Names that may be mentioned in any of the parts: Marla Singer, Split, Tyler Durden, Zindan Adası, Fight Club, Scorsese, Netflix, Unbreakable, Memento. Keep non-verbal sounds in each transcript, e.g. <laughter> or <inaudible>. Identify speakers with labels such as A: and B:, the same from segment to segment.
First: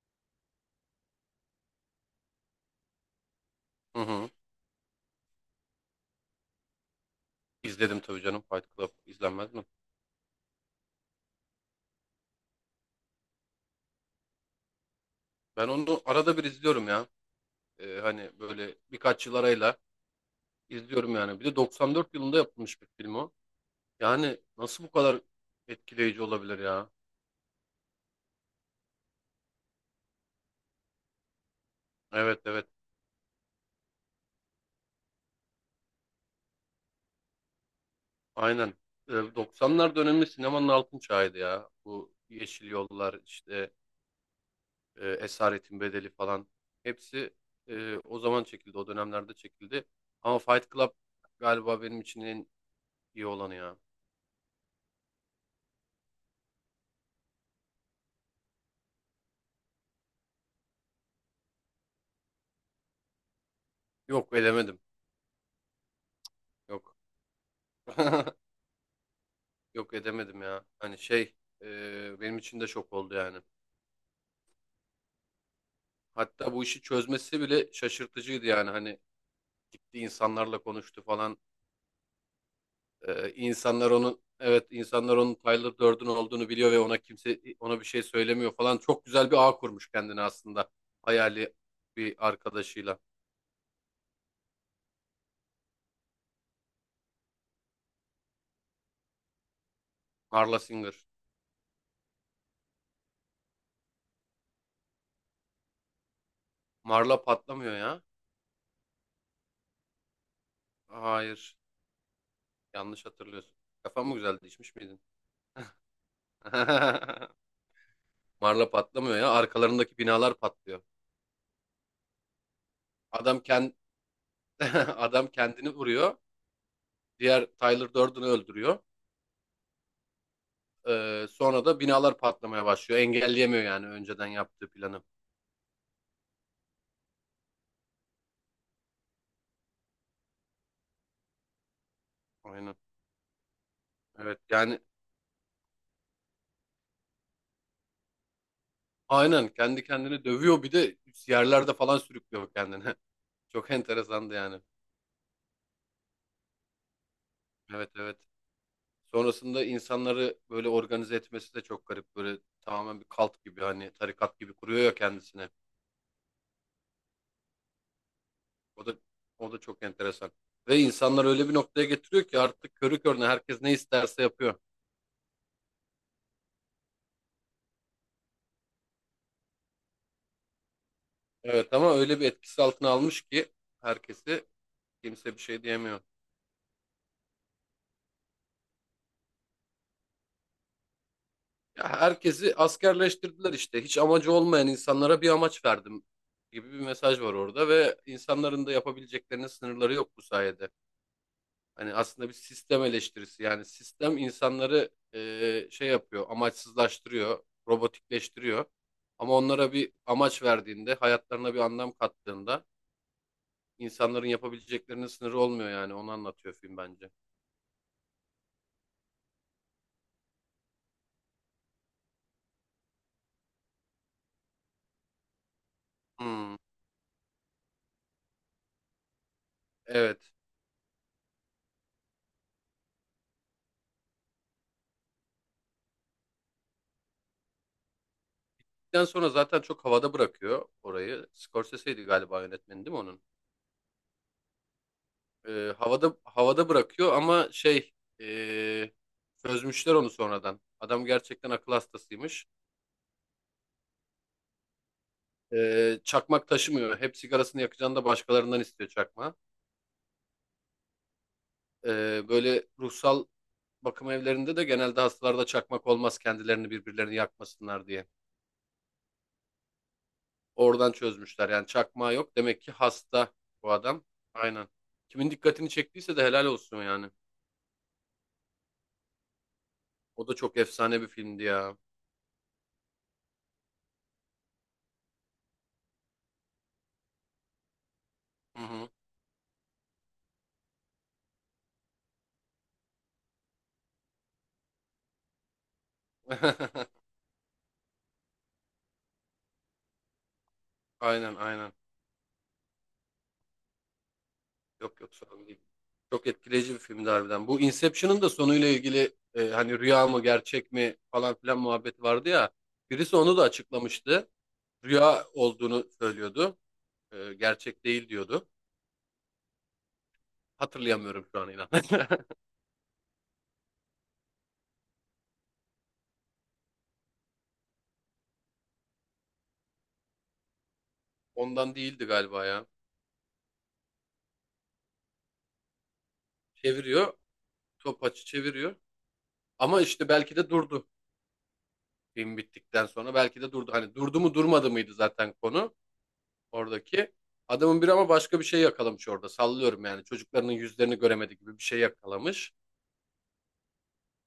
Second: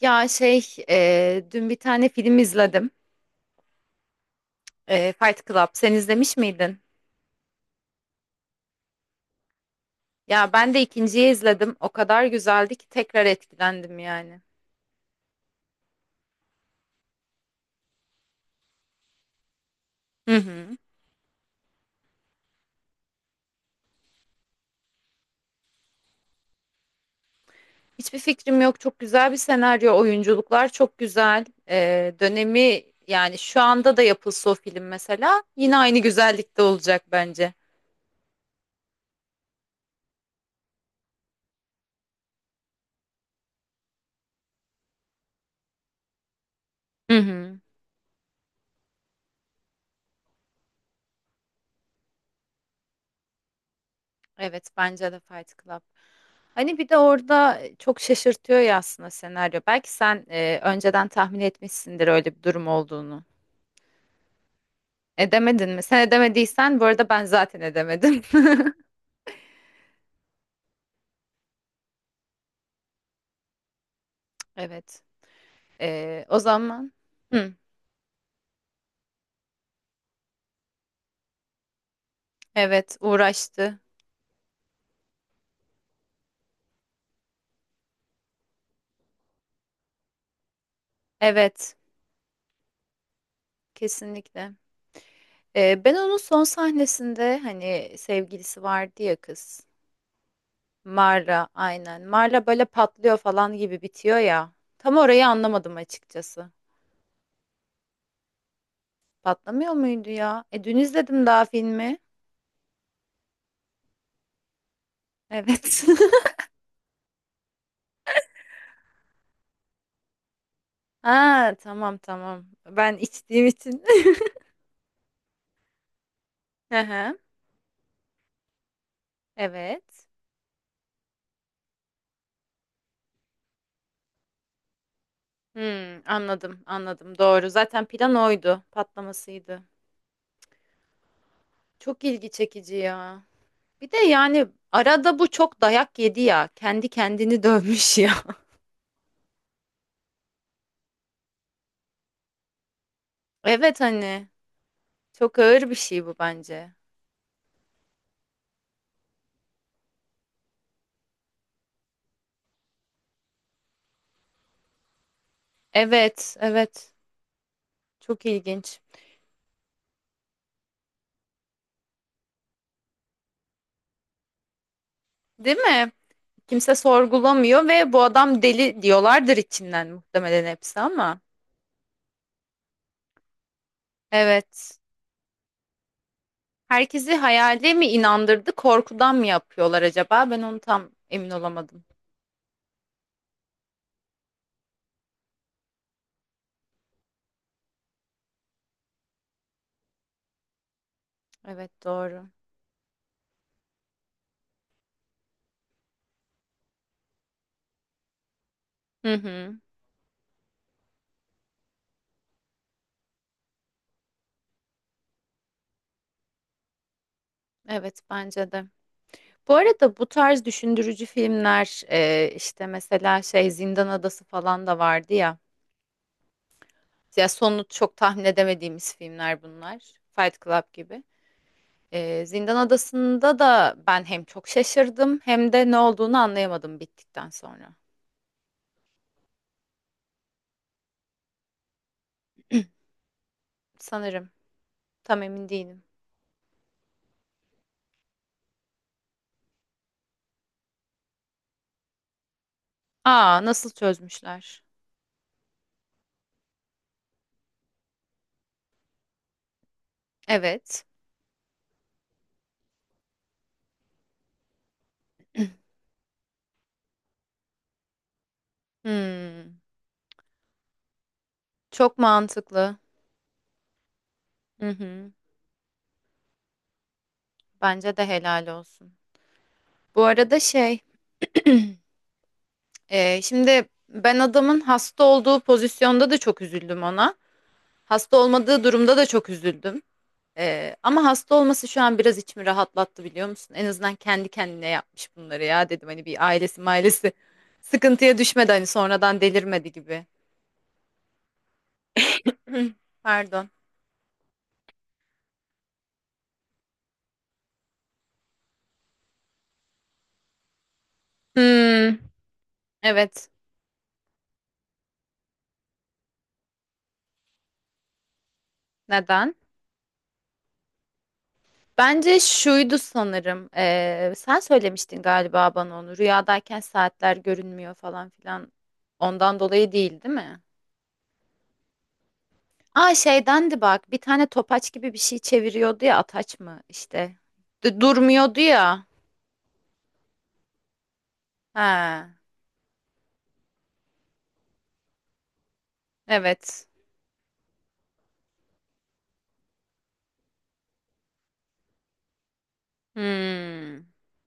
A: Ya şey, dün bir tane film izledim.
B: Hı hı.
A: Fight Club. Sen izlemiş miydin?
B: İzledim tabii canım Fight Club. İzlenmez mi?
A: Ya ben de ikinciyi izledim. O kadar güzeldi ki tekrar etkilendim yani.
B: Ben onu arada bir izliyorum ya. Hani böyle birkaç yıl arayla
A: Hı hı.
B: izliyorum yani. Bir de 94 yılında yapılmış bir film o. Yani nasıl bu kadar etkileyici olabilir ya?
A: Hiçbir fikrim yok. Çok güzel bir senaryo. Oyunculuklar çok güzel.
B: Evet, evet.
A: Dönemi yani şu anda da yapılsa o film mesela yine aynı güzellikte olacak bence.
B: Aynen. 90'lar dönemi sinemanın altın çağıydı ya. Bu Yeşil Yollar işte Esaretin Bedeli falan.
A: Hı
B: Hepsi
A: hı.
B: o zaman çekildi. O dönemlerde çekildi. Ama Fight Club galiba benim için en iyi olanı ya.
A: Evet bence de Fight Club. Hani bir de orada çok şaşırtıyor ya aslında senaryo. Belki sen önceden tahmin etmişsindir öyle bir durum olduğunu.
B: Yok elemedim
A: Edemedin mi? Sen edemediysen bu
B: Yok.
A: arada ben zaten edemedim.
B: <laughs>
A: <laughs>
B: Yok edemedim ya. Hani şey benim için de şok oldu yani.
A: Evet. O
B: Hatta bu işi
A: zaman.
B: çözmesi
A: Hı,
B: bile şaşırtıcıydı yani. Hani gitti insanlarla konuştu falan.
A: evet
B: E,
A: uğraştı.
B: insanlar onun evet insanlar onun Tyler Durden olduğunu biliyor ve kimse ona bir şey söylemiyor falan. Çok güzel bir ağ kurmuş kendine aslında. Hayali
A: Evet
B: bir arkadaşıyla.
A: kesinlikle. Ben onun son sahnesinde hani sevgilisi vardı ya kız.
B: Marla Singer.
A: Marla aynen. Marla böyle patlıyor falan gibi bitiyor ya. Tam orayı anlamadım açıkçası.
B: Marla patlamıyor ya.
A: Patlamıyor muydu ya? E dün izledim daha
B: Hayır.
A: filmi.
B: Yanlış hatırlıyorsun. Kafam mı güzeldi? İçmiş miydin?
A: Evet. <laughs>
B: <laughs> Marla patlamıyor ya. Arkalarındaki binalar patlıyor.
A: Ha tamam tamam. Ben
B: Adam
A: içtiğim
B: kend
A: için. <laughs>
B: <laughs> Adam kendini vuruyor.
A: Hı hı,
B: Diğer Tyler Durden'ı öldürüyor.
A: evet.
B: Sonra da binalar patlamaya başlıyor. Engelleyemiyor yani önceden yaptığı planı.
A: Hmm, anladım anladım doğru. Zaten plan oydu. Patlamasıydı. Çok ilgi çekici
B: Aynen.
A: ya. Bir de
B: Evet
A: yani
B: yani
A: arada bu çok dayak yedi ya. Kendi kendini dövmüş ya.
B: aynen kendi kendini dövüyor bir de yerlerde falan sürüklüyor kendini. <laughs>
A: <laughs>
B: Çok
A: Evet hani
B: enteresandı yani.
A: çok ağır bir şey bu bence.
B: Evet, evet. Sonrasında insanları böyle organize etmesi de çok garip. Böyle tamamen bir kalt gibi hani tarikat gibi kuruyor ya kendisine.
A: Evet evet. Çok ilginç.
B: O da o da çok enteresan. Ve insanlar öyle bir noktaya getiriyor ki artık körü körüne herkes ne isterse yapıyor.
A: Değil mi? Kimse sorgulamıyor ve bu adam deli diyorlardır içinden muhtemelen hepsi ama.
B: Evet ama öyle bir etkisi altına almış ki herkesi
A: Evet.
B: kimse bir şey diyemiyor.
A: Herkesi hayale mi inandırdı, korkudan mı yapıyorlar acaba? Ben onu tam emin olamadım.
B: Ya herkesi askerleştirdiler işte. Hiç amacı olmayan insanlara bir amaç verdim gibi bir mesaj var orada ve insanların da yapabileceklerinin sınırları yok bu sayede.
A: Evet
B: Hani
A: doğru.
B: aslında bir sistem eleştirisi yani sistem insanları şey yapıyor, amaçsızlaştırıyor, robotikleştiriyor.
A: Hı
B: Ama
A: hı.
B: onlara bir amaç verdiğinde, hayatlarına bir anlam kattığında insanların yapabileceklerinin sınırı olmuyor yani onu anlatıyor film bence.
A: Evet bence de. Bu arada bu tarz düşündürücü filmler işte mesela şey Zindan Adası falan da vardı ya.
B: Hmm,
A: Ya sonunu çok tahmin edemediğimiz filmler bunlar.
B: evet.
A: Fight Club gibi. Zindan Adası'nda da ben hem çok şaşırdım hem de ne olduğunu anlayamadım bittikten sonra.
B: Bittikten sonra zaten çok havada bırakıyor orayı. Scorsese'ydi galiba yönetmeni değil mi onun?
A: Sanırım. Tam emin
B: Ee,
A: değilim.
B: havada havada bırakıyor ama şey ee, çözmüşler onu sonradan. Adam gerçekten akıl hastasıymış.
A: Aa, nasıl çözmüşler?
B: Çakmak taşımıyor. Hep sigarasını yakacağını da başkalarından istiyor çakma.
A: Evet.
B: Böyle ruhsal bakım evlerinde de genelde hastalarda çakmak olmaz kendilerini birbirlerini yakmasınlar diye.
A: Hmm,
B: Oradan çözmüşler. Yani
A: çok
B: çakmağı yok. Demek ki
A: mantıklı.
B: hasta bu adam.
A: Hı
B: Aynen.
A: hı.
B: Kimin dikkatini çektiyse de helal olsun yani.
A: Bence de helal olsun. Bu
B: O da
A: arada
B: çok
A: şey,
B: efsane bir filmdi
A: <clears throat>
B: ya.
A: şimdi ben adamın hasta olduğu pozisyonda da çok üzüldüm ona. Hasta
B: Hı
A: olmadığı
B: hı.
A: durumda da çok üzüldüm. Ama hasta olması şu an biraz içimi rahatlattı biliyor musun? En azından kendi kendine yapmış bunları ya dedim. Hani bir ailesi
B: <laughs>
A: mailesi <laughs> sıkıntıya düşmedi hani sonradan delirmedi gibi.
B: Aynen, aynen.
A: <clears throat> Pardon.
B: Yok, yok, sorun değil. Çok etkileyici bir filmdi harbiden. Bu Inception'ın da sonuyla ilgili hani rüya mı gerçek mi falan filan
A: Hmm,
B: muhabbeti vardı ya. Birisi
A: evet.
B: onu da açıklamıştı. Rüya olduğunu söylüyordu. Gerçek değil diyordu.
A: Neden?
B: Hatırlayamıyorum şu an inan.
A: Bence
B: <laughs>
A: şuydu sanırım. Sen söylemiştin galiba bana onu. Rüyadayken saatler görünmüyor falan filan. Ondan dolayı değil, değil mi?
B: Ondan değildi galiba ya.
A: Aa şeydendi bak. Bir tane topaç gibi bir şey çeviriyordu ya. Ataç mı
B: Çeviriyor.
A: işte?
B: Topaçı
A: Durmuyordu
B: çeviriyor.
A: ya.
B: Ama işte belki de durdu.
A: He.
B: Film bittikten sonra belki de durdu. Hani durdu mu durmadı mıydı zaten konu.
A: Evet.
B: oradaki. Adamın biri ama başka bir şey yakalamış orada. Sallıyorum yani. Çocuklarının yüzlerini göremedi gibi bir şey yakalamış.
A: Hmm.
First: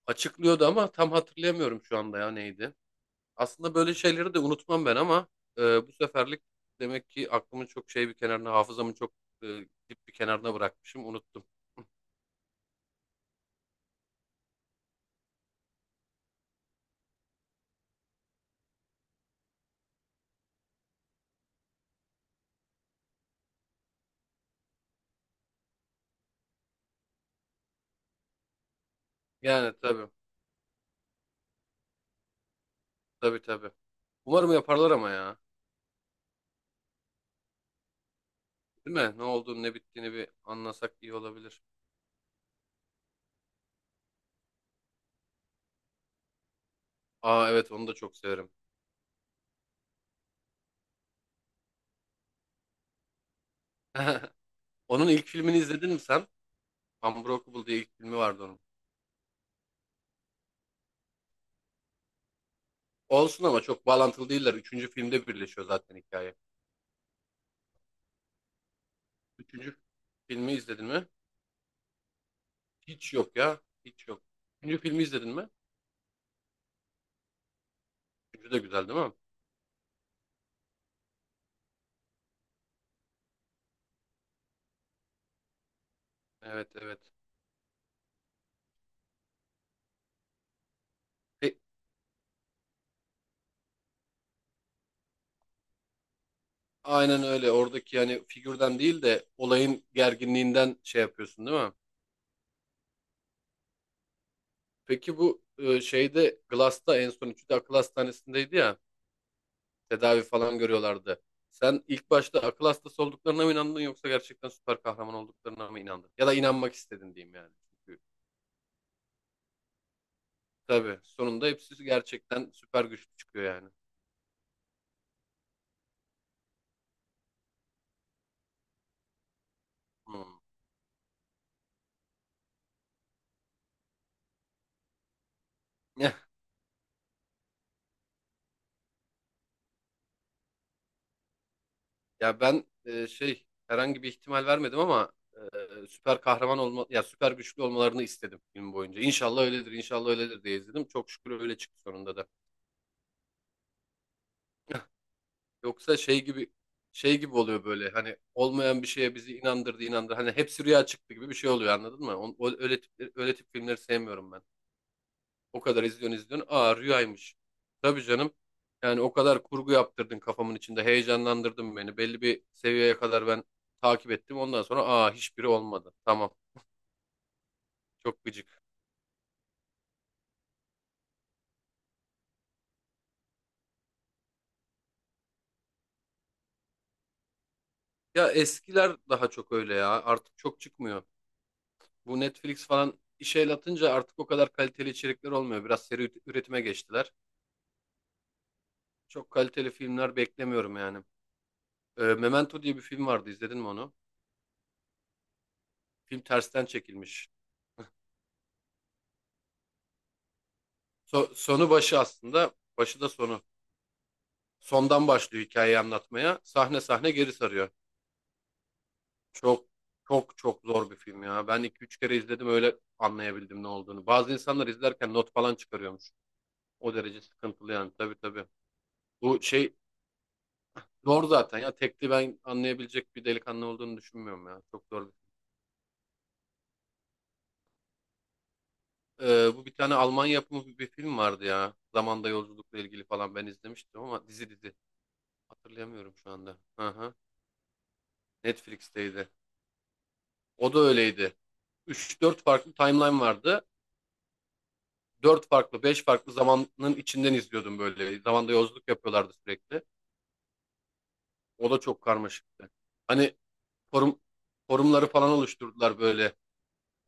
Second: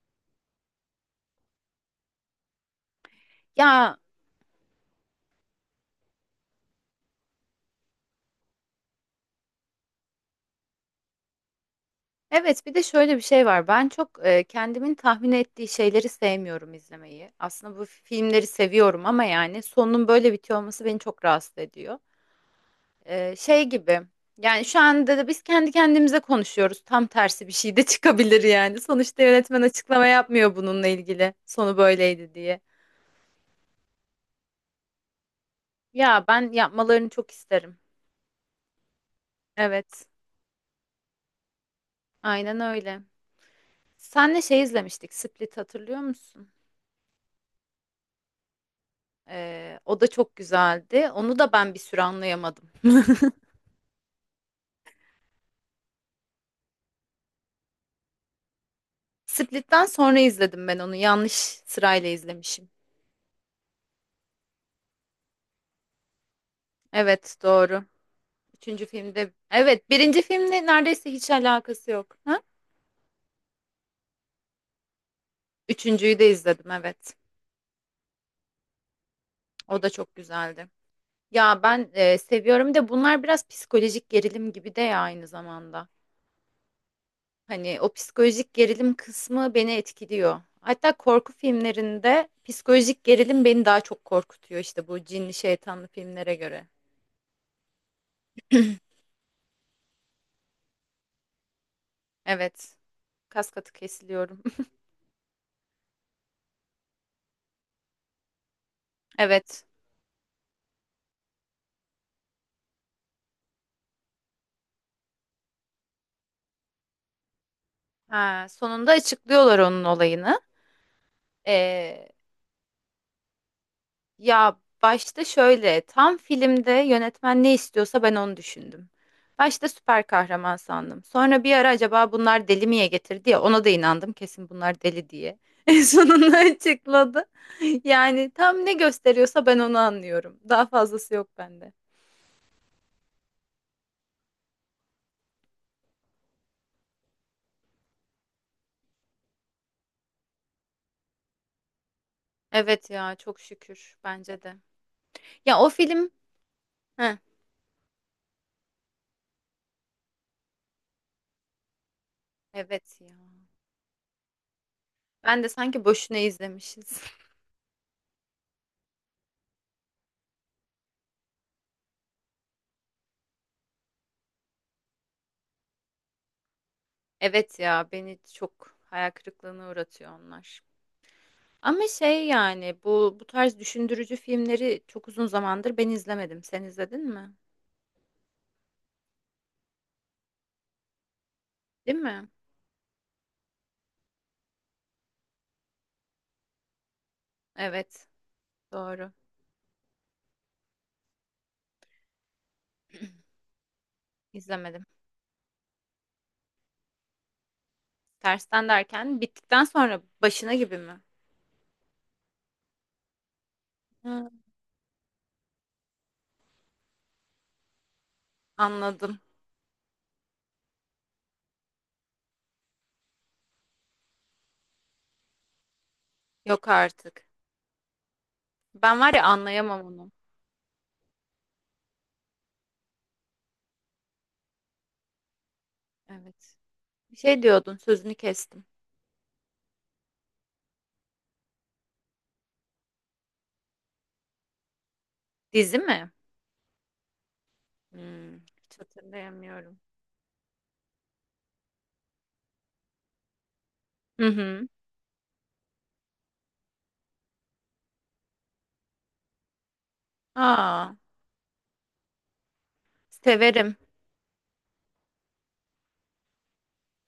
B: Açıklıyordu ama tam hatırlayamıyorum şu anda ya neydi. Aslında böyle
A: Ya
B: şeyleri de unutmam ben ama e, bu seferlik demek ki aklımın çok şey bir kenarına, hafızamın çok e, dip bir kenarına bırakmışım. Unuttum. <laughs>
A: evet bir de şöyle bir şey var. Ben çok kendimin tahmin ettiği şeyleri sevmiyorum izlemeyi. Aslında bu filmleri seviyorum ama yani sonunun böyle bitiyor olması beni çok rahatsız ediyor. Şey gibi yani şu anda da biz kendi kendimize konuşuyoruz. Tam tersi bir şey de <laughs> çıkabilir yani. Sonuçta yönetmen
B: Yani
A: açıklama
B: tabii.
A: yapmıyor bununla ilgili. Sonu böyleydi diye.
B: Tabii, tabii. Umarım yaparlar ama ya.
A: Ya ben yapmalarını çok isterim.
B: Değil mi? Ne olduğunu ne
A: Evet.
B: bittiğini bir anlasak iyi olabilir.
A: Aynen öyle. Senle şey izlemiştik. Split hatırlıyor musun?
B: Aa evet onu da çok severim.
A: O da çok güzeldi. Onu da ben bir süre anlayamadım.
B: <laughs> Onun ilk filmini izledin mi sen? Unbreakable diye ilk filmi vardı onun.
A: Split'ten sonra izledim ben onu. Yanlış sırayla izlemişim.
B: Olsun ama çok bağlantılı değiller. Üçüncü filmde birleşiyor zaten hikaye.
A: Evet, doğru. Üçüncü filmde
B: Üçüncü
A: evet birinci
B: filmi
A: filmle
B: izledin mi?
A: neredeyse hiç alakası yok. Ha?
B: Hiç yok ya. Hiç yok. Üçüncü filmi izledin mi?
A: Üçüncüyü de izledim evet.
B: Üçüncü de güzel değil mi?
A: O da çok güzeldi. Ya ben seviyorum de bunlar biraz psikolojik gerilim gibi de ya aynı zamanda.
B: Evet, evet.
A: Hani o psikolojik gerilim kısmı beni etkiliyor. Hatta korku
B: E,
A: filmlerinde psikolojik gerilim beni daha çok korkutuyor işte bu cinli şeytanlı filmlere göre.
B: aynen öyle. Oradaki yani figürden değil de olayın gerginliğinden şey yapıyorsun değil mi?
A: Evet. Kas katı kesiliyorum. <laughs>
B: Peki bu şeyde Glass'ta en son üçü de akıl hastanesindeydi ya.
A: Evet.
B: Tedavi falan görüyorlardı. Sen ilk başta akıl hastası olduklarına mı inandın yoksa gerçekten süper kahraman olduklarına mı inandın? Ya da inanmak istedin diyeyim yani.
A: Ha, sonunda açıklıyorlar onun olayını.
B: Tabii. Sonunda hepsi
A: Ee,
B: gerçekten süper güçlü çıkıyor yani.
A: Ya başta şöyle tam filmde yönetmen ne istiyorsa ben onu düşündüm. Başta süper
B: Hmm.
A: kahraman sandım. Sonra bir ara acaba bunlar deli miye getirdi ya ona da inandım kesin bunlar deli diye. <laughs> En
B: Ya
A: sonunda açıkladı. Yani tam ne gösteriyorsa ben onu anlıyorum. Daha fazlası yok bende.
B: ya ben şey herhangi bir ihtimal vermedim ama süper kahraman olma ya süper güçlü olmalarını istedim film boyunca. İnşallah öyledir, inşallah öyledir diye izledim. Çok şükür öyle çıktı sonunda da.
A: Evet ya çok şükür bence de. Ya o
B: Yoksa
A: film.
B: şey gibi
A: Heh,
B: şey gibi oluyor böyle hani olmayan bir şeye bizi inandırdı inandırdı. Hani hepsi rüya çıktı gibi bir şey oluyor anladın mı? Öyle tip,
A: evet ya.
B: öyle tip filmleri sevmiyorum ben.
A: Ben de
B: O kadar
A: sanki boşuna
B: izliyorsun izliyorsun. Aa
A: izlemişiz. <laughs>
B: rüyaymış. Tabii canım. Yani o kadar kurgu yaptırdın kafamın içinde. Heyecanlandırdın beni. Belli bir seviyeye kadar ben takip ettim. Ondan sonra aa hiçbiri olmadı. Tamam.
A: Evet ya beni
B: Çok gıcık.
A: çok hayal kırıklığına uğratıyor onlar. Ama şey yani bu tarz düşündürücü filmleri çok uzun zamandır ben izlemedim. Sen izledin mi?
B: Ya eskiler daha çok öyle ya. Artık çok çıkmıyor.
A: Değil
B: Bu
A: mi?
B: Netflix falan işe el atınca artık o kadar kaliteli içerikler olmuyor. Biraz seri üretime geçtiler.
A: Evet, doğru.
B: Çok kaliteli filmler beklemiyorum yani. Memento diye bir film vardı. İzledin mi onu?
A: İzlemedim.
B: Film tersten çekilmiş.
A: Tersten derken bittikten sonra başına gibi mi?
B: Sonu başı aslında. Başı da sonu.
A: Hı,
B: Sondan başlıyor hikayeyi anlatmaya. Sahne sahne geri sarıyor.
A: anladım.
B: Çok çok çok zor bir film ya. Ben iki üç kere izledim öyle anlayabildim ne olduğunu. Bazı insanlar izlerken not falan çıkarıyormuş.
A: Yok
B: O derece
A: artık.
B: sıkıntılı yani tabii tabii.
A: Ben var ya
B: Bu şey
A: anlayamam onu.
B: zor zaten ya. Tekli ben anlayabilecek bir delikanlı olduğunu düşünmüyorum ya. Çok zor bir
A: Evet. Bir şey diyordun, sözünü kestim.
B: bu bir tane Alman yapımı bir film vardı ya. Zamanda yolculukla ilgili falan ben izlemiştim ama dizi dizi.
A: Dizi mi?
B: Hatırlayamıyorum şu anda. Aha,
A: Hmm, hiç
B: Netflix'teydi.
A: hatırlayamıyorum.
B: O da öyleydi. Üç dört farklı timeline vardı.
A: Hı hı.
B: Dört farklı, beş farklı zamanın içinden izliyordum böyle. Zamanda yolculuk yapıyorlardı sürekli.
A: Aa,
B: O da çok karmaşıktı. Hani
A: severim.
B: forum forumları falan oluşturdular böyle.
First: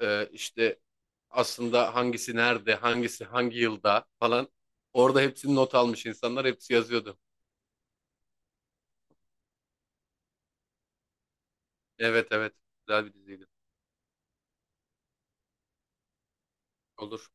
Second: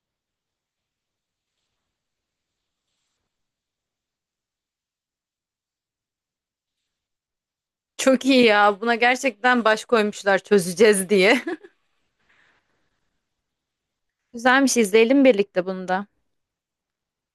B: İşte aslında hangisi nerede, hangisi hangi yılda falan. Orada hepsini not almış insanlar, hepsi yazıyordu.
A: Çok iyi ya. Buna gerçekten baş koymuşlar çözeceğiz diye.
B: Evet evet, güzel bir diziydi.
A: <laughs> Güzelmiş izleyelim birlikte bunu da.
B: Olur.